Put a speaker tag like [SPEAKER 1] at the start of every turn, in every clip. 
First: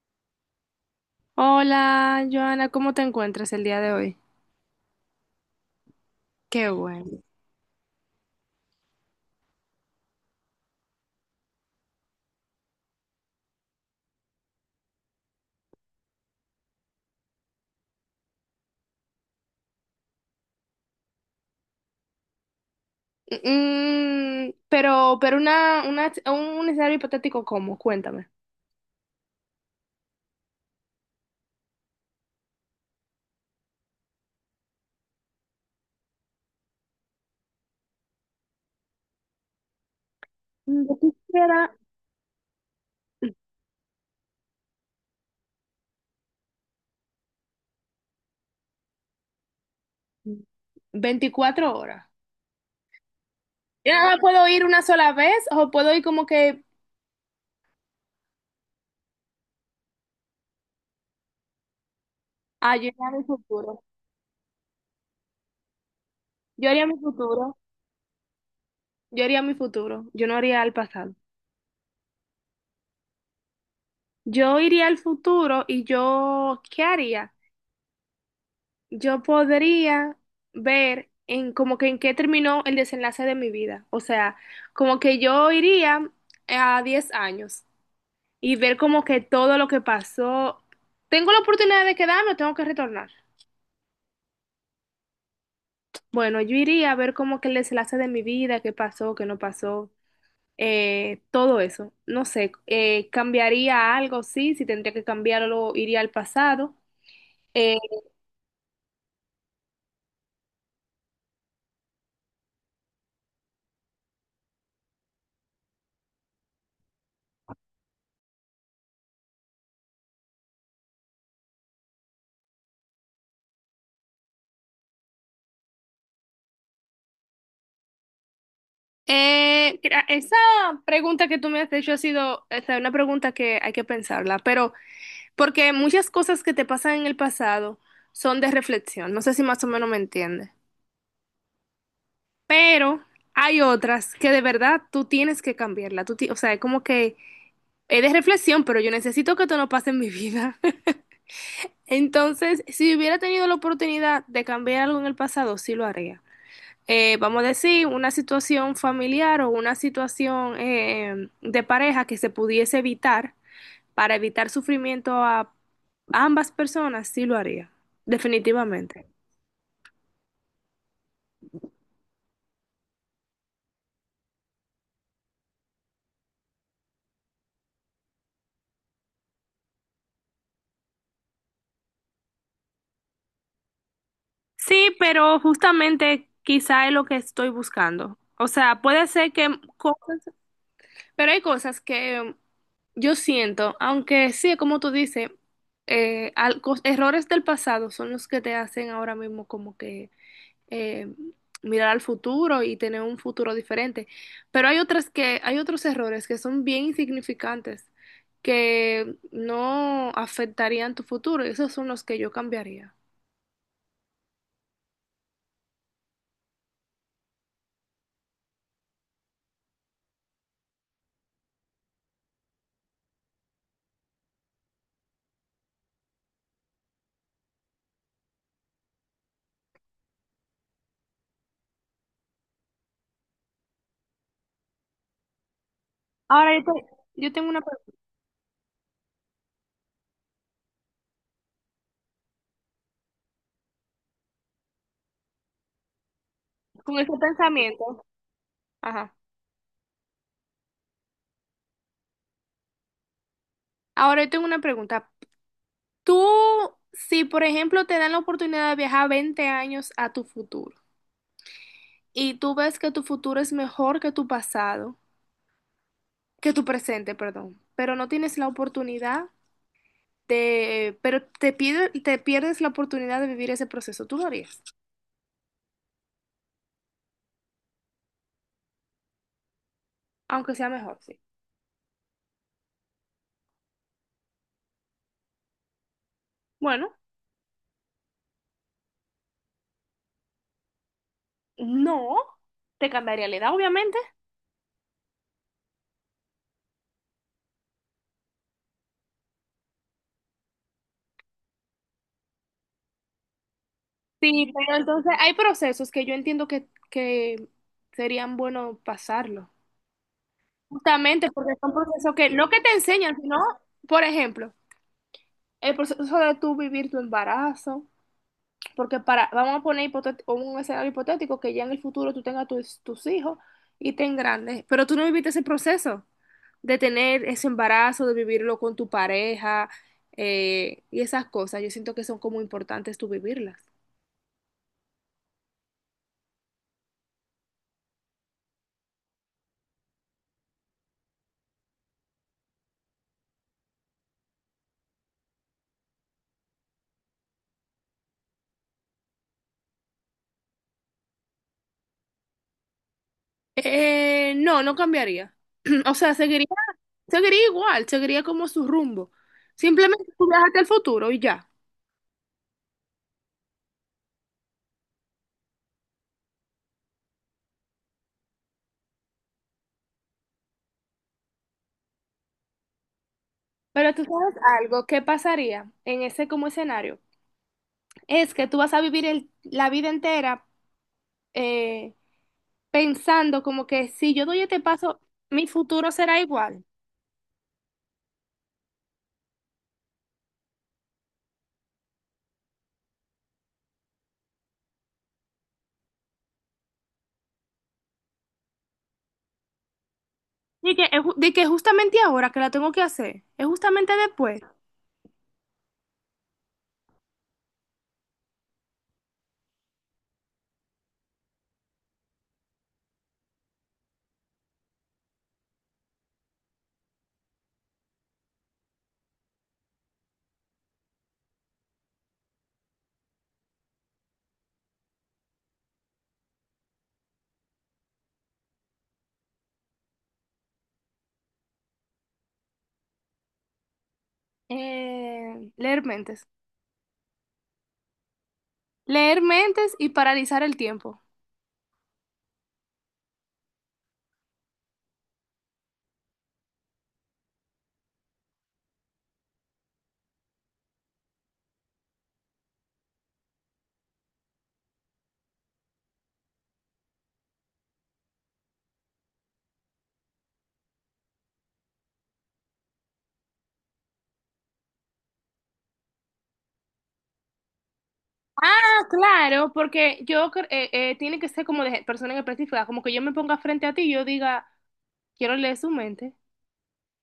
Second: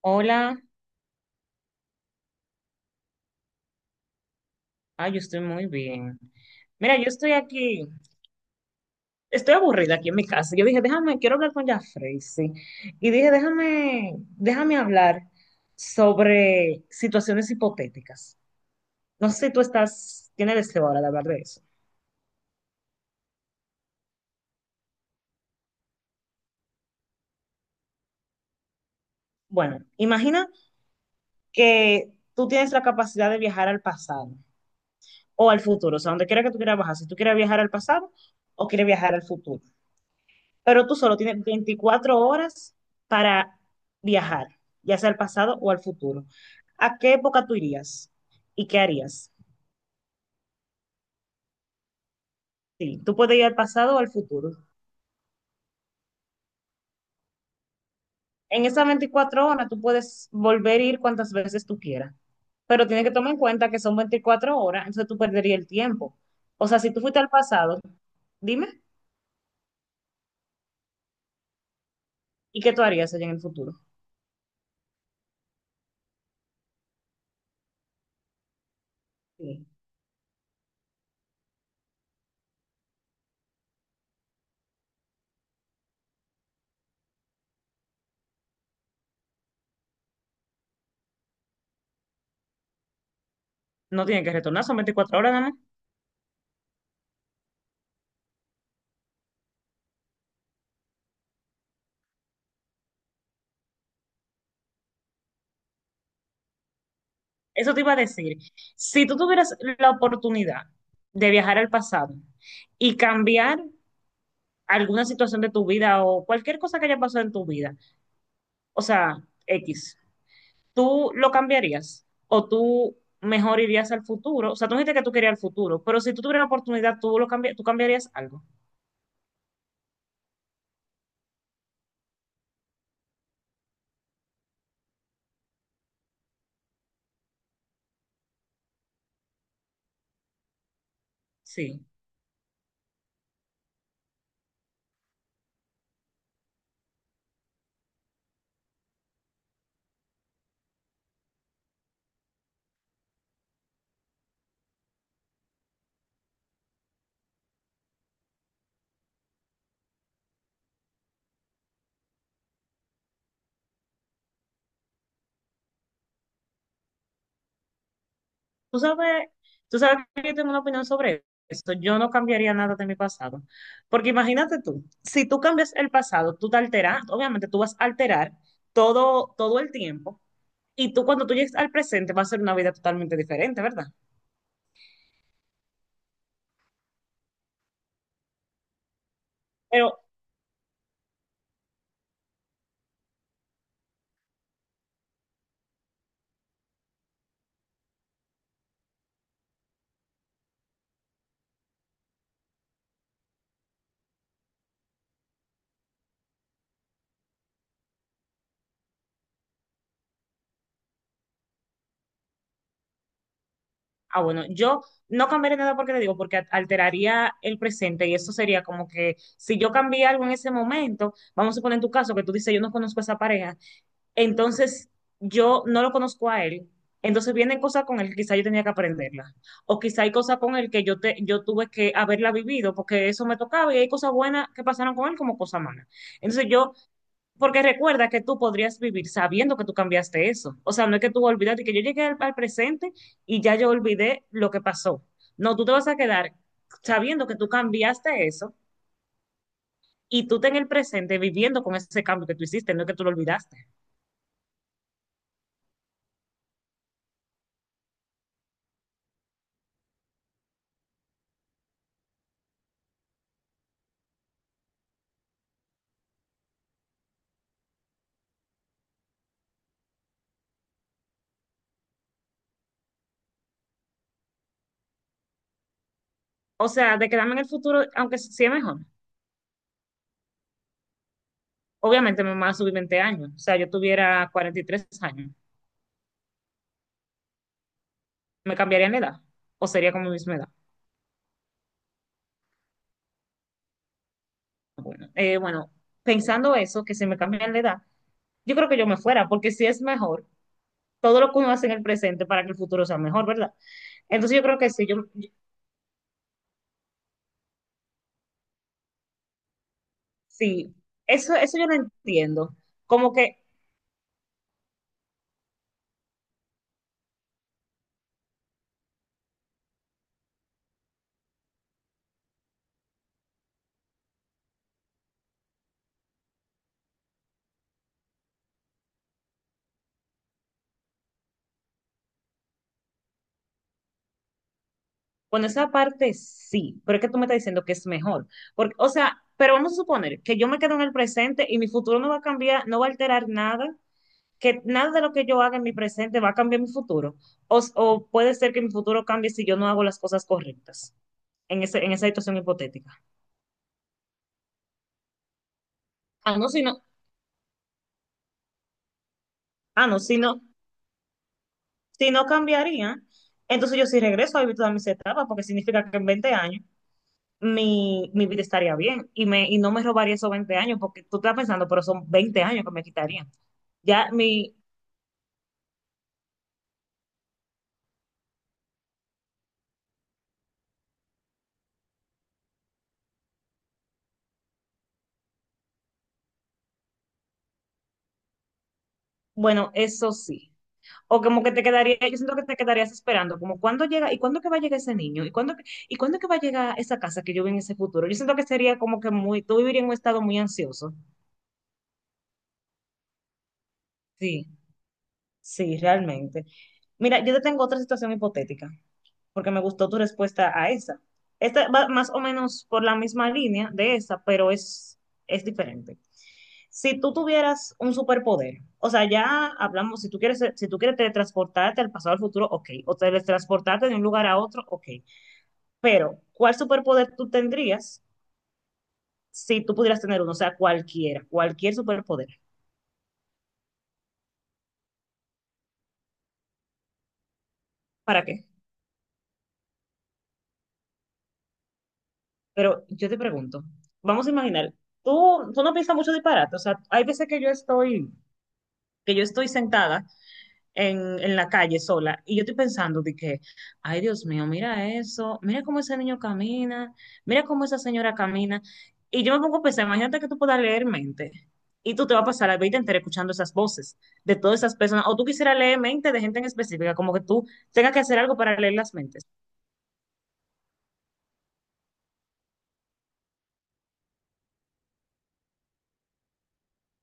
[SPEAKER 1] Hola.
[SPEAKER 2] Hola, Joana, ¿cómo te encuentras el día de hoy?
[SPEAKER 1] Yo estoy muy bien.
[SPEAKER 2] Qué
[SPEAKER 1] Mira, yo
[SPEAKER 2] bueno.
[SPEAKER 1] estoy aquí, estoy aburrida aquí en mi casa. Yo dije, déjame, quiero hablar con Jafrey, sí. Y dije, déjame hablar sobre situaciones hipotéticas. No sé si tú estás, tienes deseo ahora de hablar de eso.
[SPEAKER 2] Pero un escenario hipotético, ¿cómo? Cuéntame.
[SPEAKER 1] Bueno, imagina que tú tienes la capacidad de viajar al pasado o al futuro, o sea, donde quiera que tú quieras viajar, si tú quieres viajar al pasado o quieres viajar al futuro.
[SPEAKER 2] Mm,
[SPEAKER 1] Pero tú
[SPEAKER 2] yo
[SPEAKER 1] solo tienes
[SPEAKER 2] quisiera
[SPEAKER 1] 24 horas para viajar, ya sea al pasado o al futuro. ¿A qué época tú irías? ¿Y qué harías?
[SPEAKER 2] 24 horas.
[SPEAKER 1] Sí, tú puedes ir al
[SPEAKER 2] Yo
[SPEAKER 1] pasado o
[SPEAKER 2] nada
[SPEAKER 1] al
[SPEAKER 2] más puedo
[SPEAKER 1] futuro.
[SPEAKER 2] ir una sola vez o puedo ir como que,
[SPEAKER 1] En esas 24 horas tú puedes volver a ir cuantas veces tú quieras,
[SPEAKER 2] yo
[SPEAKER 1] pero tienes
[SPEAKER 2] iría a
[SPEAKER 1] que
[SPEAKER 2] mi
[SPEAKER 1] tomar en cuenta que
[SPEAKER 2] futuro.
[SPEAKER 1] son 24 horas, entonces tú perderías el tiempo. O
[SPEAKER 2] Yo
[SPEAKER 1] sea,
[SPEAKER 2] haría
[SPEAKER 1] si
[SPEAKER 2] mi
[SPEAKER 1] tú fuiste al
[SPEAKER 2] futuro.
[SPEAKER 1] pasado, dime,
[SPEAKER 2] Yo haría mi futuro. Yo no haría al pasado.
[SPEAKER 1] ¿y qué tú harías allá en el futuro?
[SPEAKER 2] Yo iría al futuro y yo, ¿qué haría? Yo
[SPEAKER 1] Sí.
[SPEAKER 2] podría ver en como que en qué terminó el desenlace de mi vida. O sea, como que yo iría a 10 años y ver como que todo lo que pasó. ¿Tengo la oportunidad de quedarme o tengo que retornar?
[SPEAKER 1] No tiene que retornar, son 24 horas nada más.
[SPEAKER 2] Bueno, yo iría a ver como que el desenlace de mi vida, qué pasó, qué no pasó, todo eso. No sé, ¿cambiaría algo? Sí, si tendría que cambiarlo, iría al pasado.
[SPEAKER 1] Eso
[SPEAKER 2] Eh,
[SPEAKER 1] te iba a decir. Si tú tuvieras la oportunidad de viajar al pasado y cambiar alguna situación de tu vida o cualquier cosa que haya pasado en tu vida, o sea, X, ¿tú lo cambiarías? ¿O tú mejor irías al futuro? O sea, tú dijiste que tú querías al futuro, pero si tú tuvieras la oportunidad, ¿tú, lo cambi- tú cambiarías algo?
[SPEAKER 2] Esa pregunta que tú me has hecho ha sido, o sea, una pregunta que hay que pensarla, pero porque muchas cosas que te pasan en el pasado son de reflexión, no sé si más o menos me entiendes,
[SPEAKER 1] Sí.
[SPEAKER 2] pero hay otras que de verdad tú tienes que cambiarla, o sea, es como que es de reflexión, pero yo necesito que esto no pase en mi vida. Entonces, si hubiera tenido la oportunidad de cambiar algo en el pasado, sí lo haría. Vamos a decir, una situación familiar o una situación de pareja que se pudiese evitar para evitar sufrimiento a ambas personas, sí lo haría,
[SPEAKER 1] Tú
[SPEAKER 2] definitivamente.
[SPEAKER 1] sabes, tú sabes que yo tengo una opinión sobre eso. Yo no cambiaría nada de mi pasado. Porque imagínate tú, si tú cambias el pasado, tú te alteras, obviamente tú vas a alterar todo, todo el tiempo. Y tú cuando tú llegues al presente va a ser una vida totalmente diferente, ¿verdad?
[SPEAKER 2] Sí, pero justamente quizá es lo que estoy buscando. O sea, puede ser
[SPEAKER 1] Pero,
[SPEAKER 2] cosas, pero hay cosas que yo siento, aunque sí, como tú dices, errores del pasado son los que te hacen ahora mismo como que eh, mirar al futuro y tener un futuro diferente. Pero hay otras que, hay otros errores que son bien insignificantes, que no afectarían tu futuro, y esos son los que yo cambiaría.
[SPEAKER 1] bueno, yo no cambiaría nada porque te digo, porque alteraría el presente y eso sería como que si yo cambié algo en ese momento, vamos a poner en tu caso que tú dices, yo no conozco a esa pareja. Entonces, yo no lo conozco a él. Entonces vienen cosas con él que quizá yo tenía que aprenderlas. O quizá hay cosas con él que yo, te, yo tuve que haberla vivido porque eso me tocaba y hay cosas buenas que pasaron con él como cosas malas. Entonces
[SPEAKER 2] Ahora yo,
[SPEAKER 1] yo,
[SPEAKER 2] te- yo tengo una
[SPEAKER 1] porque
[SPEAKER 2] pregunta,
[SPEAKER 1] recuerda que tú podrías vivir sabiendo que tú cambiaste eso. O sea, no es que tú olvidaste que yo llegué al, al presente y ya yo olvidé lo que pasó. No, tú te vas a quedar
[SPEAKER 2] con ese
[SPEAKER 1] sabiendo que tú
[SPEAKER 2] pensamiento.
[SPEAKER 1] cambiaste eso
[SPEAKER 2] Ajá.
[SPEAKER 1] y tú te en el presente viviendo con ese cambio que tú hiciste, no es que tú lo olvidaste.
[SPEAKER 2] Ahora yo tengo una pregunta. Tú, si por ejemplo te dan la oportunidad de viajar 20 años a tu futuro y tú ves que tu futuro es mejor que tu pasado, que tu presente, perdón, pero no tienes la oportunidad te pierdes la oportunidad de vivir ese proceso. ¿Tú lo harías,
[SPEAKER 1] O sea, de quedarme en el futuro, aunque sí es mejor.
[SPEAKER 2] aunque sea mejor? Sí.
[SPEAKER 1] Obviamente me van a subir 20 años. O sea, yo tuviera 43 años.
[SPEAKER 2] Bueno,
[SPEAKER 1] ¿Me cambiaría la edad? ¿O sería como mi misma edad?
[SPEAKER 2] no, te cambiaría la edad, obviamente.
[SPEAKER 1] Bueno, bueno, pensando eso, que si me cambian la edad, yo creo que yo me fuera, porque si es mejor, todo lo que uno hace en el presente para que el futuro sea mejor, ¿verdad? Entonces yo
[SPEAKER 2] Sí,
[SPEAKER 1] creo que
[SPEAKER 2] pero
[SPEAKER 1] sí, yo,
[SPEAKER 2] entonces hay procesos que yo entiendo que serían buenos pasarlo.
[SPEAKER 1] sí,
[SPEAKER 2] Justamente porque
[SPEAKER 1] eso yo
[SPEAKER 2] son
[SPEAKER 1] lo
[SPEAKER 2] procesos que no
[SPEAKER 1] entiendo.
[SPEAKER 2] que te
[SPEAKER 1] Como
[SPEAKER 2] enseñan, sino,
[SPEAKER 1] que
[SPEAKER 2] por ejemplo, el proceso de tú vivir tu embarazo. Porque para, vamos a poner un escenario hipotético que ya en el futuro tú tengas tus hijos y te grandes, pero tú no viviste ese proceso de tener ese embarazo, de vivirlo con tu pareja y esas cosas. Yo siento que son como importantes tú vivirlas.
[SPEAKER 1] bueno, esa parte sí, pero es que tú me estás diciendo que es mejor. Porque, o sea, pero vamos a suponer que yo me quedo en el presente y mi futuro no va a cambiar, no va a alterar nada, que nada de lo que yo haga en mi presente va a cambiar mi futuro. O puede ser que mi futuro cambie si yo no hago las cosas correctas en, ese, en esa situación hipotética.
[SPEAKER 2] No, no cambiaría. O sea,
[SPEAKER 1] Ah,
[SPEAKER 2] seguiría,
[SPEAKER 1] no, si no,
[SPEAKER 2] seguiría igual, seguiría como su rumbo.
[SPEAKER 1] ah, no,
[SPEAKER 2] Simplemente
[SPEAKER 1] si
[SPEAKER 2] tú
[SPEAKER 1] no,
[SPEAKER 2] viajaste al futuro y ya.
[SPEAKER 1] si no cambiaría, entonces yo sí regreso a vivir todas mis etapas, porque significa que en 20 años mi, mi vida estaría bien y, me, y no me robaría esos 20 años, porque tú estás pensando, pero son 20 años que me quitarían.
[SPEAKER 2] Pero tú
[SPEAKER 1] Ya
[SPEAKER 2] sabes
[SPEAKER 1] mi,
[SPEAKER 2] algo, ¿qué pasaría en ese como escenario? Es que tú vas a vivir la vida entera eh, pensando como que si yo doy este paso, mi futuro será igual.
[SPEAKER 1] bueno, eso sí. O como que te quedaría, yo siento que te quedarías esperando, como cuándo llega, y cuándo que va a llegar ese niño, y cuándo que va a llegar esa casa que yo vi en ese futuro. Yo siento que sería como que muy, tú vivirías en un estado muy ansioso.
[SPEAKER 2] De que justamente ahora que la tengo que hacer, es justamente después.
[SPEAKER 1] Sí, sí, realmente. Mira, yo te tengo otra situación hipotética, porque me gustó tu respuesta a esa. Esta va más o menos por la misma línea de esa, pero es diferente. Si tú tuvieras un superpoder, o sea, ya hablamos, si tú quieres, si tú quieres teletransportarte al pasado al futuro, ok, o teletransportarte de un lugar a otro, ok, pero ¿cuál superpoder tú tendrías si tú pudieras tener uno? O sea, cualquiera, cualquier superpoder.
[SPEAKER 2] Leer mentes.
[SPEAKER 1] ¿Para qué?
[SPEAKER 2] Leer mentes y paralizar el tiempo.
[SPEAKER 1] Pero yo te pregunto, vamos a imaginar, tú no piensas mucho disparate, o sea, hay veces que yo estoy sentada en la calle sola. Y yo estoy pensando de que, ay Dios mío, mira eso, mira cómo ese niño camina, mira cómo esa señora camina. Y yo me pongo a pensar, imagínate que tú puedas leer mente. Y tú te vas a pasar la vida entera escuchando esas voces de todas esas personas. O tú quisieras leer mente de gente en específica, como que tú tengas que hacer algo para leer
[SPEAKER 2] Ah,
[SPEAKER 1] las mentes.
[SPEAKER 2] claro, porque tiene que ser como de persona en específica, como que yo me ponga frente a ti y yo diga, quiero leer su mente.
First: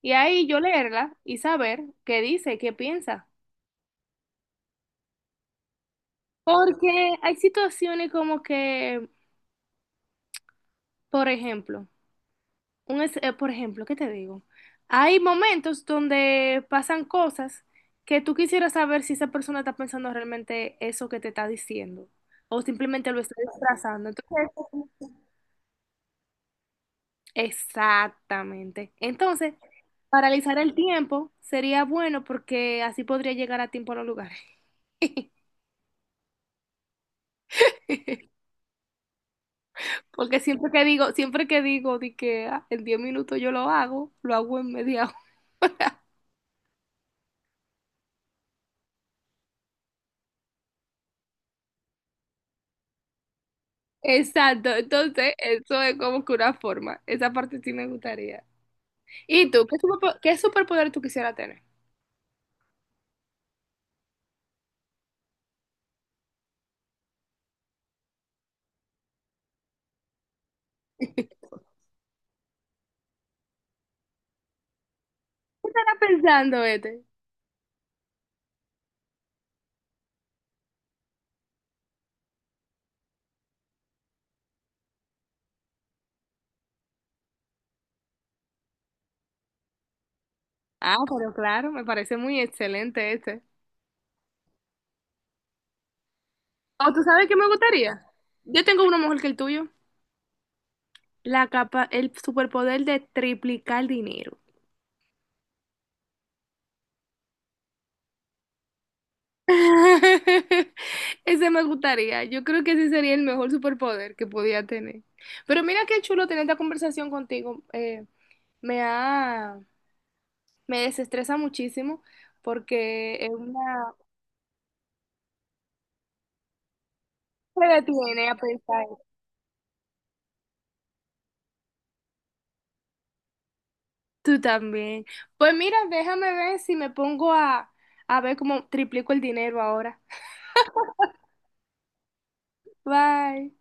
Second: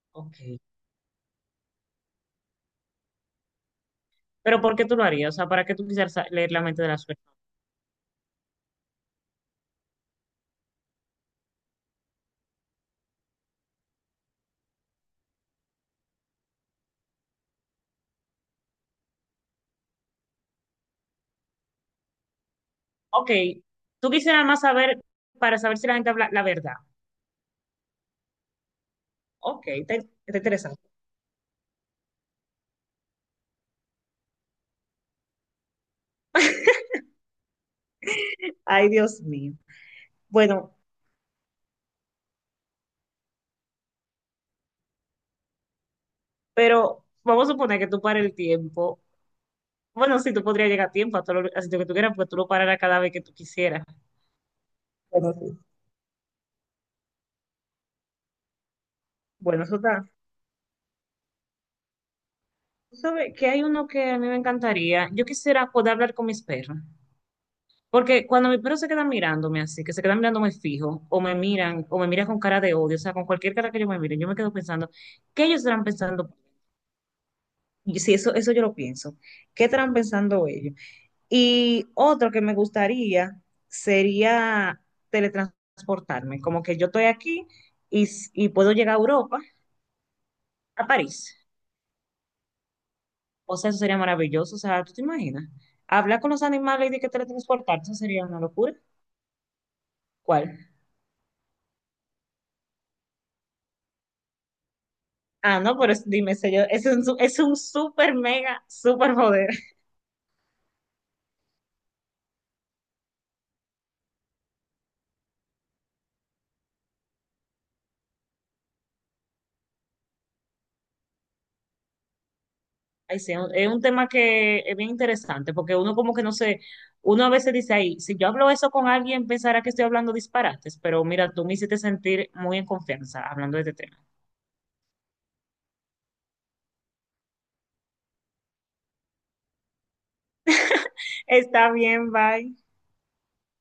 [SPEAKER 2] Y ahí yo
[SPEAKER 1] Ok.
[SPEAKER 2] leerla y saber qué dice, qué piensa.
[SPEAKER 1] Pero ¿por qué tú lo harías? O sea, ¿para qué tú quisieras sa- leer la mente de las
[SPEAKER 2] Porque
[SPEAKER 1] personas?
[SPEAKER 2] hay situaciones como que, por ejemplo, por ejemplo, ¿qué te digo? Hay momentos donde pasan cosas que tú quisieras saber si esa persona está pensando realmente eso que te está diciendo o simplemente lo
[SPEAKER 1] Ok.
[SPEAKER 2] está disfrazando.
[SPEAKER 1] Tú quisieras
[SPEAKER 2] Entonces,
[SPEAKER 1] más saber para saber si la gente habla la verdad.
[SPEAKER 2] exactamente. Entonces,
[SPEAKER 1] Ok, te
[SPEAKER 2] paralizar
[SPEAKER 1] interesa.
[SPEAKER 2] el tiempo sería bueno porque así podría llegar a tiempo a los lugares.
[SPEAKER 1] Ay, Dios mío.
[SPEAKER 2] Porque
[SPEAKER 1] Bueno,
[SPEAKER 2] siempre que digo de que ah, en 10 minutos yo lo hago en media.
[SPEAKER 1] pero vamos a suponer que tú pares el tiempo. Bueno, sí, tú podrías llegar a tiempo a todo lo, a sitio que tú quieras, porque tú lo pararás cada vez que tú quisieras.
[SPEAKER 2] Exacto, entonces
[SPEAKER 1] Bueno, sí.
[SPEAKER 2] eso es como que una forma. Esa parte sí me gustaría. ¿Y
[SPEAKER 1] Bueno,
[SPEAKER 2] tú?
[SPEAKER 1] eso está.
[SPEAKER 2] ¿Qué superpoder tú quisieras tener?
[SPEAKER 1] Tú sabes que hay uno que a mí me encantaría. Yo quisiera poder hablar con mis perros. Porque cuando mis perros se quedan mirándome así, que se quedan mirándome fijo,
[SPEAKER 2] ¿Qué
[SPEAKER 1] o me miran con cara de odio, o sea, con cualquier cara que yo me mire, yo me quedo pensando, ¿qué ellos estarán
[SPEAKER 2] estará
[SPEAKER 1] pensando?
[SPEAKER 2] pensando este?
[SPEAKER 1] Y si eso, eso yo lo pienso, ¿qué estarán pensando ellos? Y otro que me gustaría sería teletransportarme, como que yo estoy aquí y, s- y puedo llegar a Europa, a
[SPEAKER 2] Ah,
[SPEAKER 1] París.
[SPEAKER 2] pero claro, me parece muy excelente este.
[SPEAKER 1] O sea, eso sería maravilloso. O sea, ¿tú te imaginas? Hablar con los animales
[SPEAKER 2] ¿O
[SPEAKER 1] y de
[SPEAKER 2] tú
[SPEAKER 1] que
[SPEAKER 2] sabes qué me
[SPEAKER 1] teletransportarse eso
[SPEAKER 2] gustaría?
[SPEAKER 1] sería una
[SPEAKER 2] Yo
[SPEAKER 1] locura.
[SPEAKER 2] tengo uno mejor que el tuyo.
[SPEAKER 1] ¿Cuál?
[SPEAKER 2] La capa, el superpoder de triplicar dinero.
[SPEAKER 1] Ah, no, pero es- dime, sé yo, es un, su- es un super mega super poder.
[SPEAKER 2] Ese me gustaría. Yo creo que ese sería el mejor superpoder que podía tener. Pero mira qué chulo tener esta conversación contigo. Me ha Me desestresa muchísimo porque
[SPEAKER 1] Ay,
[SPEAKER 2] es
[SPEAKER 1] sí, es un
[SPEAKER 2] una...
[SPEAKER 1] tema que es bien interesante porque uno como que no sé, uno a veces
[SPEAKER 2] Me
[SPEAKER 1] dice, ay, si
[SPEAKER 2] detiene
[SPEAKER 1] yo
[SPEAKER 2] a
[SPEAKER 1] hablo eso
[SPEAKER 2] pensar.
[SPEAKER 1] con alguien pensará que estoy hablando disparates, pero mira, tú me hiciste sentir muy en confianza hablando de este tema.
[SPEAKER 2] Tú también. Pues mira, déjame ver si me pongo a ver cómo triplico el dinero ahora.
[SPEAKER 1] Está bien, bye.
[SPEAKER 2] Bye.